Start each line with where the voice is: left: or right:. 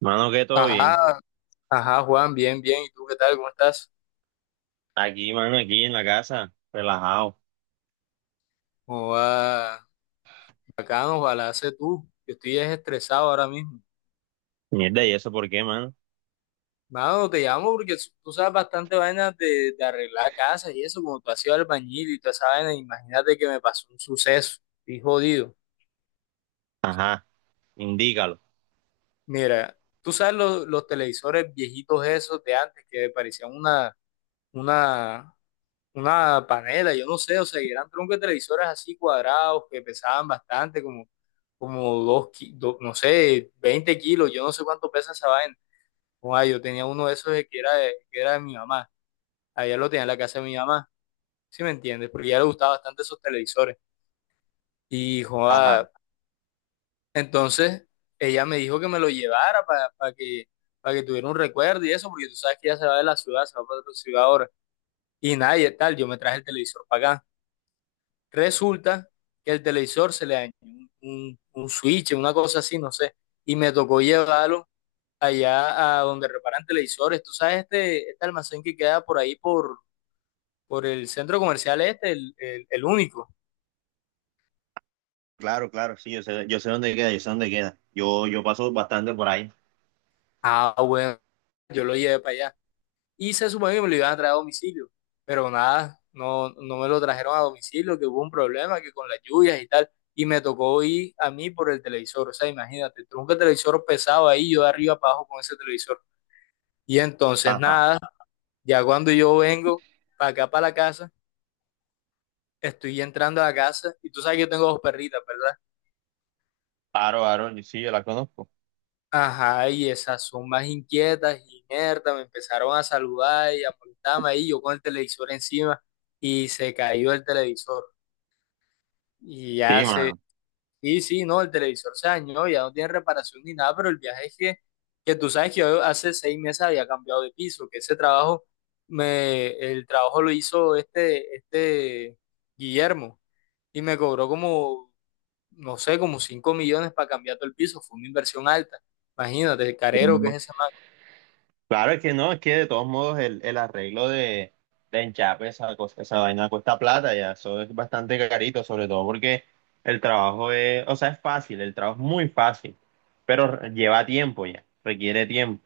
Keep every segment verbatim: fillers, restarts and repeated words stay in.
right: Mano, que todo bien.
left: Ajá, ajá, Juan, bien, bien. ¿Y tú qué tal? ¿Cómo estás?
right: Aquí, mano, aquí en la casa, relajado.
left: ¿Cómo va? Bacano, ojalá sé tú. Yo estoy es estresado ahora mismo.
right: Mierda, ¿y eso por qué, mano?
left: Mano, te llamo porque s- tú sabes bastante vainas de, de arreglar casas y eso, como tú has sido albañil y toda esa vaina, imagínate que me pasó un suceso. Estoy jodido.
right: Ajá, indícalo.
left: Mira, tú sabes los, los televisores viejitos esos de antes que parecían una, una, una panela, yo no sé, o sea, que eran troncos de televisores así cuadrados que pesaban bastante, como dos, ki- do- no sé, veinte kilos, yo no sé cuánto pesa esa vaina. Oa, yo tenía uno de esos de que era de, que era de mi mamá. Allá lo tenía en la casa de mi mamá, ¿sí me entiendes? Porque a ella le gustaban bastante esos televisores. Y
right: Ajá,
left: joa, entonces ella me dijo que me lo llevara para que, para que tuviera un recuerdo y eso, porque tú sabes que ella se va de la ciudad, se va para otra ciudad ahora. Y nada, y tal, yo me traje el televisor para acá. Resulta que el televisor se le dañó un, un un switch, una cosa así, no sé. Y me tocó llevarlo allá a donde reparan televisores. Tú sabes este, este almacén que queda por ahí por, por el centro comercial este, el, el- el único.
right: claro, claro, sí, yo sé, yo sé dónde queda, yo sé dónde queda. Yo, yo paso bastante por ahí.
left: Ah, bueno, yo lo llevé para allá. Y se supone que me lo iban a traer a domicilio. Pero nada, no, no me lo trajeron a domicilio, que hubo un problema, que con las lluvias y tal. Y me tocó ir a mí por el televisor. O sea, imagínate, tronco el televisor pesado ahí, yo de arriba para abajo con ese televisor. Y entonces
right: Ajá.
left: nada, ya cuando yo vengo para acá, para la casa, estoy entrando a la casa y tú sabes que yo tengo dos perritas, ¿verdad?
right: Aro, Aro, sí, yo la conozco.
left: Ajá, y esas son más inquietas y inertas, me empezaron a saludar y a molestarme ahí, yo con el televisor encima y se cayó el televisor. Y
right: Sí,
left: ya se,
right: mano.
left: sí, sí, no, el televisor se dañó, ya no tiene reparación ni nada, pero el viaje es que, que tú sabes que yo hace seis meses había cambiado de piso, que ese trabajo, me, el trabajo lo hizo este, este Guillermo y me cobró como, no sé, como cinco millones para cambiar todo el piso, fue una inversión alta. Imagínate, el carero que es ese.
right: Claro, es que no, es que de todos modos el, el arreglo de, de enchape, esa cosa, esa vaina cuesta plata ya, eso es bastante carito, sobre todo porque el trabajo es, o sea, es fácil, el trabajo es muy fácil, pero lleva tiempo ya, requiere tiempo.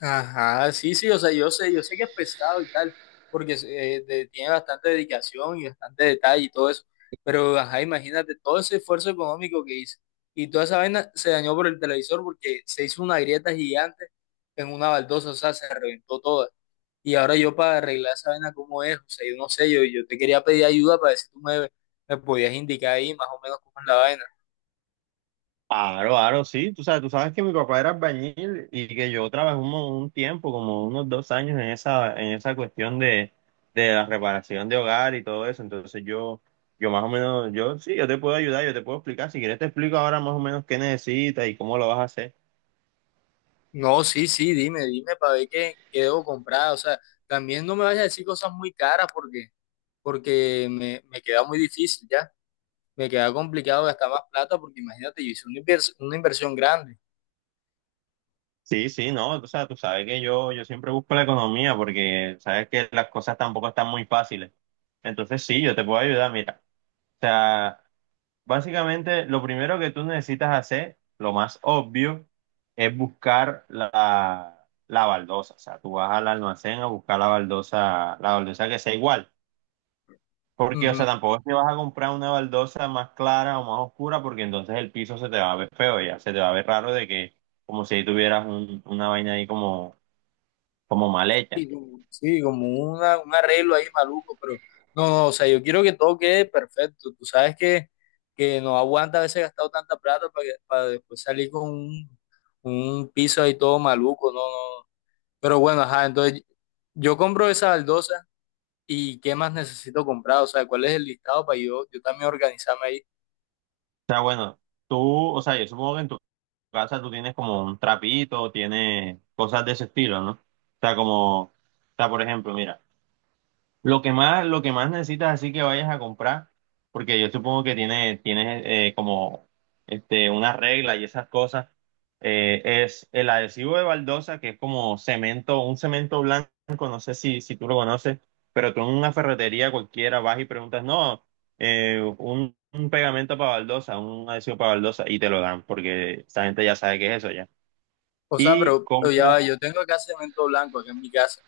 left: Ajá, sí, sí, o sea, yo sé, yo sé que es pesado y tal, porque eh, de- tiene bastante dedicación y bastante detalle y todo eso, pero ajá, imagínate todo ese esfuerzo económico que hizo y toda esa vaina se dañó por el televisor porque se hizo una grieta gigante en una baldosa, o sea, se reventó toda. Y ahora yo para arreglar esa vaina, ¿cómo es? O sea, yo no sé, yo, yo te quería pedir ayuda para ver si tú me, me podías indicar ahí más o menos cómo es la vaina.
right: Aro, aro, sí, tú sabes, tú sabes que mi papá era albañil y que yo trabajé un, mo- un tiempo, como unos dos años en esa, en esa cuestión de, de la reparación de hogar y todo eso, entonces yo, yo más o menos, yo sí, yo te puedo ayudar, yo te puedo explicar, si quieres te explico ahora más o menos qué necesitas y cómo lo vas a hacer.
left: No, sí, sí, dime, dime para ver qué, qué debo comprar. O sea, también no me vayas a decir cosas muy caras porque, porque me, me queda muy difícil ya. Me queda complicado gastar más plata porque imagínate, yo hice una, invers- una inversión grande.
right: Sí, sí, no, o sea, tú sabes que yo, yo siempre busco la economía porque sabes que las cosas tampoco están muy fáciles, entonces sí, yo te puedo ayudar, mira, o sea... Básicamente, lo primero que tú necesitas hacer, lo más obvio, es buscar la, la baldosa. O sea, tú vas al almacén a buscar la baldosa, la baldosa que sea igual. Porque, o sea,
left: Ujú.
right: tampoco es que vas a comprar una baldosa más clara o más oscura, porque entonces el piso se te va a ver feo, ya se te va a ver raro de que, como si ahí tuvieras un- una vaina ahí como, como mal hecha.
left: Sí como- sí, como una, un arreglo ahí maluco, pero no, no, o sea, yo quiero que todo quede perfecto. Tú sabes que, que no aguanta a veces gastado tanta plata para, para después salir con un, un piso ahí todo maluco, no, no, no. Pero bueno, ajá, entonces yo compro esa baldosa y qué más necesito comprar, o sea, cuál es el listado para yo, yo también organizarme ahí.
right: O sea, bueno, tú, o sea, yo supongo que en tu casa tú tienes como un trapito, tienes cosas de ese estilo, ¿no? O sea, como, o sea, por ejemplo, mira. Lo que más, lo que más necesitas así que vayas a comprar, porque yo supongo que tiene, tienes eh, como este, una regla y esas cosas, eh, es el adhesivo de baldosa, que es como cemento, un cemento blanco, no sé si, si tú lo conoces, pero tú en una ferretería cualquiera vas y preguntas, no, eh, un, un pegamento para baldosa, un adhesivo para baldosa, y te lo dan, porque esa gente ya sabe qué es eso ya.
left: O sea,
right: Y
left: pero, pero ya
right: compra.
left: va, yo tengo acá cemento blanco acá en mi casa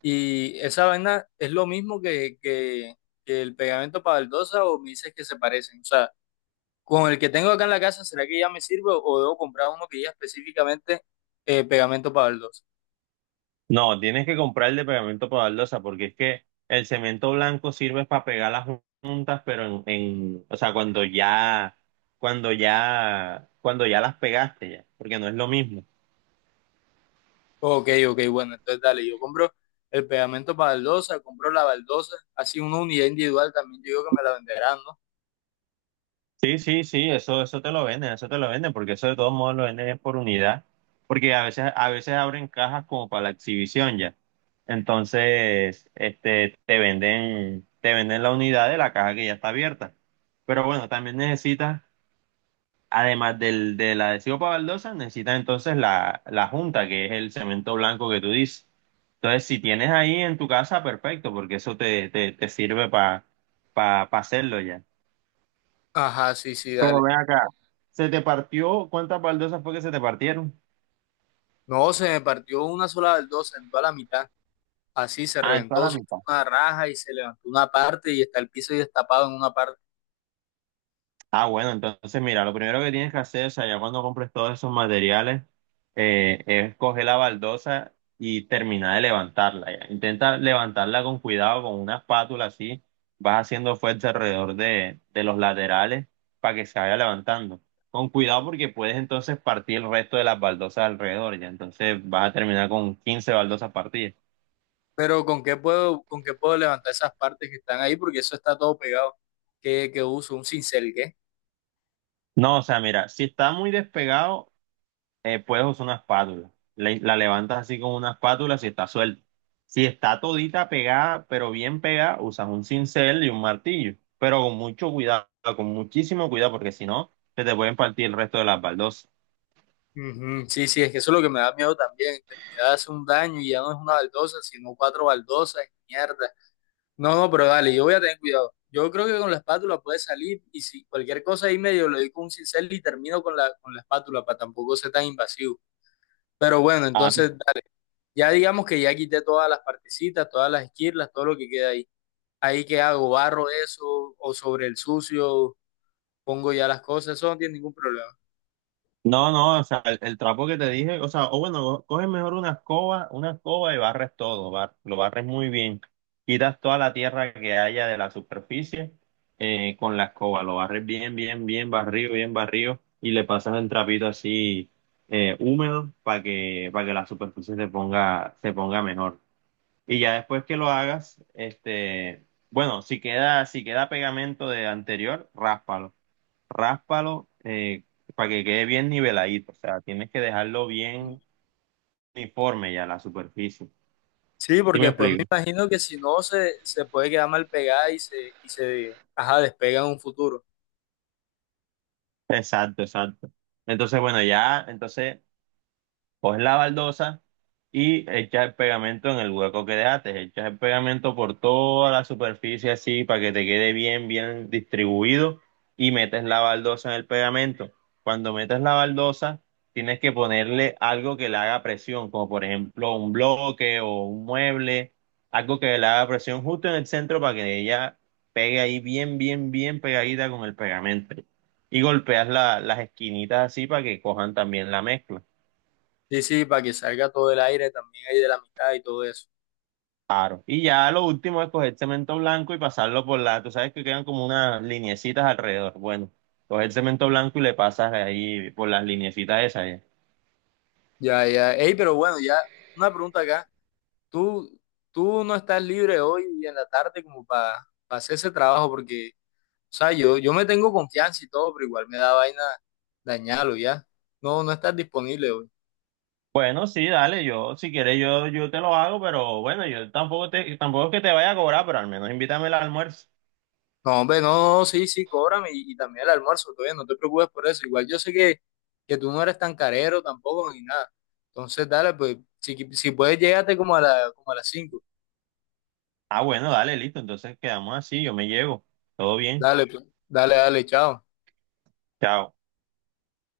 left: y esa vaina es lo mismo que, que, que el pegamento para baldosa o me dices que se parecen. O sea, con el que tengo acá en la casa, ¿será que ya me sirve o debo comprar uno que ya específicamente eh, pegamento para baldosa?
right: No, tienes que comprar el de pegamento para baldosa, porque es que el cemento blanco sirve para pegar las jun- juntas, pero en, en, o sea, cuando ya, cuando ya, cuando ya las pegaste ya, porque no es lo mismo.
left: Ok, ok, bueno, entonces dale, yo compro el pegamento para baldosa, compro la baldosa, así una unidad individual también, yo digo que me la venderán, ¿no?
right: Sí, sí, sí, eso, eso te lo venden, eso te lo venden, porque eso de todos modos lo venden es por unidad, porque a veces, a veces abren cajas como para la exhibición ya. Entonces, este, te venden, te venden la unidad de la caja que ya está abierta. Pero bueno, también necesitas. Además del, del adhesivo para baldosas, necesitas entonces la, la junta, que es el cemento blanco que tú dices. Entonces, si tienes ahí en tu casa, perfecto, porque eso te, te, te sirve para pa, pa- pa hacerlo ya.
left: Ajá, sí, sí,
right: Pero
left: dale.
right: ven acá. ¿Se te partió? ¿Cuántas baldosas fue que se te partieron?
left: No, se me partió una sola del dos, se entró a la mitad. Así se
right: Ah, en toda la
left: reventó, se hizo
right: mitad.
left: una raja y se levantó una parte y está el piso destapado en una parte.
right: Ah, bueno, entonces mira, lo primero que tienes que hacer, o sea, ya cuando compres todos esos materiales, eh, es coger la baldosa y terminar de levantarla, ya. Intenta levantarla con cuidado, con una espátula así, vas haciendo fuerza alrededor de, de los laterales para que se vaya levantando. Con cuidado porque puedes entonces partir el resto de las baldosas alrededor, ya. Entonces vas a terminar con quince baldosas partidas.
left: Pero ¿con qué puedo, ¿con qué puedo levantar esas partes que están ahí? Porque eso está todo pegado. ¿Qué, qué uso? ¿Un cincel, qué?
right: No, o sea, mira, si está muy despegado, eh, puedes usar una espátula. Le- la levantas así con una espátula si está suelta. Si está todita pegada, pero bien pegada, usas un cincel y un martillo. Pero con mucho cuidado, con muchísimo cuidado, porque si no, se te pueden partir el resto de las baldosas.
left: Ujú, sí, sí, es que eso es lo que me da miedo también. Terminar de hacer un daño y ya no es una baldosa, sino cuatro baldosas y mierda. No, no, pero dale, yo voy a tener cuidado. Yo creo que con la espátula puede salir y si cualquier cosa ahí medio lo doy con un cincel y termino con la, con la espátula para tampoco ser tan invasivo. Pero bueno, entonces dale. Ya digamos que ya quité todas las partecitas, todas las esquirlas, todo lo que queda ahí. Ahí que hago, barro eso, o sobre el sucio, pongo ya las cosas, eso no tiene ningún problema.
right: No, no, o sea, el, el trapo que te dije, o sea, o bueno, co- coges mejor una escoba, una escoba y barres todo, bar- lo barres muy bien. Quitas toda la tierra que haya de la superficie, eh, con la escoba, lo barres bien, bien, bien barrido, bien barrido y le pasas el trapito así, eh, húmedo para que, para que la superficie se ponga, se ponga mejor. Y ya después que lo hagas, este, bueno, si queda, si queda pegamento de anterior, ráspalo, ráspalo eh, para que quede bien niveladito, o sea, tienes que dejarlo
left: Mm.
right: bien uniforme ya la superficie.
left: Sí,
right: ¿Sí me
left: porque pues me
right: explico?
left: imagino que si no se, se puede quedar mal pegada y se, y se ajá, despega en un futuro.
right: Exacto, exacto. Entonces, bueno, ya, entonces coges la baldosa y echas el pegamento en el hueco que dejaste, echas el pegamento por toda la superficie así para que te quede bien, bien distribuido y metes la baldosa en el pegamento. Cuando metes la baldosa, tienes que ponerle algo que le haga presión, como por ejemplo un bloque o un mueble, algo que le haga presión justo en el centro para que ella pegue ahí bien, bien, bien pegadita con el pegamento. Y golpeas la- las esquinitas así para que cojan también la mezcla.
left: Sí, sí, para que salga todo el aire también ahí de la mitad y todo eso.
right: Claro. Y ya lo último es coger cemento blanco y pasarlo por la, tú sabes que quedan como unas lineecitas alrededor. Bueno, coger cemento blanco y le pasas ahí por las lineecitas esas, ya.
left: Ya, ya. Ey, pero bueno, ya una pregunta acá. ¿Tú, ¿Tú no estás libre hoy en la tarde como para hacer ese trabajo? Porque o sea, yo, yo me tengo confianza y todo, pero igual me da vaina dañarlo ya. No, no estás disponible hoy.
right: Bueno, sí, dale, yo, si quieres, yo, yo te lo hago, pero bueno, yo tampoco te, tampoco es que te vaya a cobrar, pero al menos invítame al almuerzo.
left: No, hombre, no, no, sí, sí, cóbrame y, y también el almuerzo, todavía no te preocupes por eso. Igual yo sé que, que tú no eres tan carero tampoco ni nada. Entonces, dale, pues, si, si puedes, llégate como a la, como a las cinco.
right: Ah, bueno, dale, listo, entonces quedamos así, yo me llevo. Todo bien.
left: Dale, pues, dale, dale, chao.
right: Chao.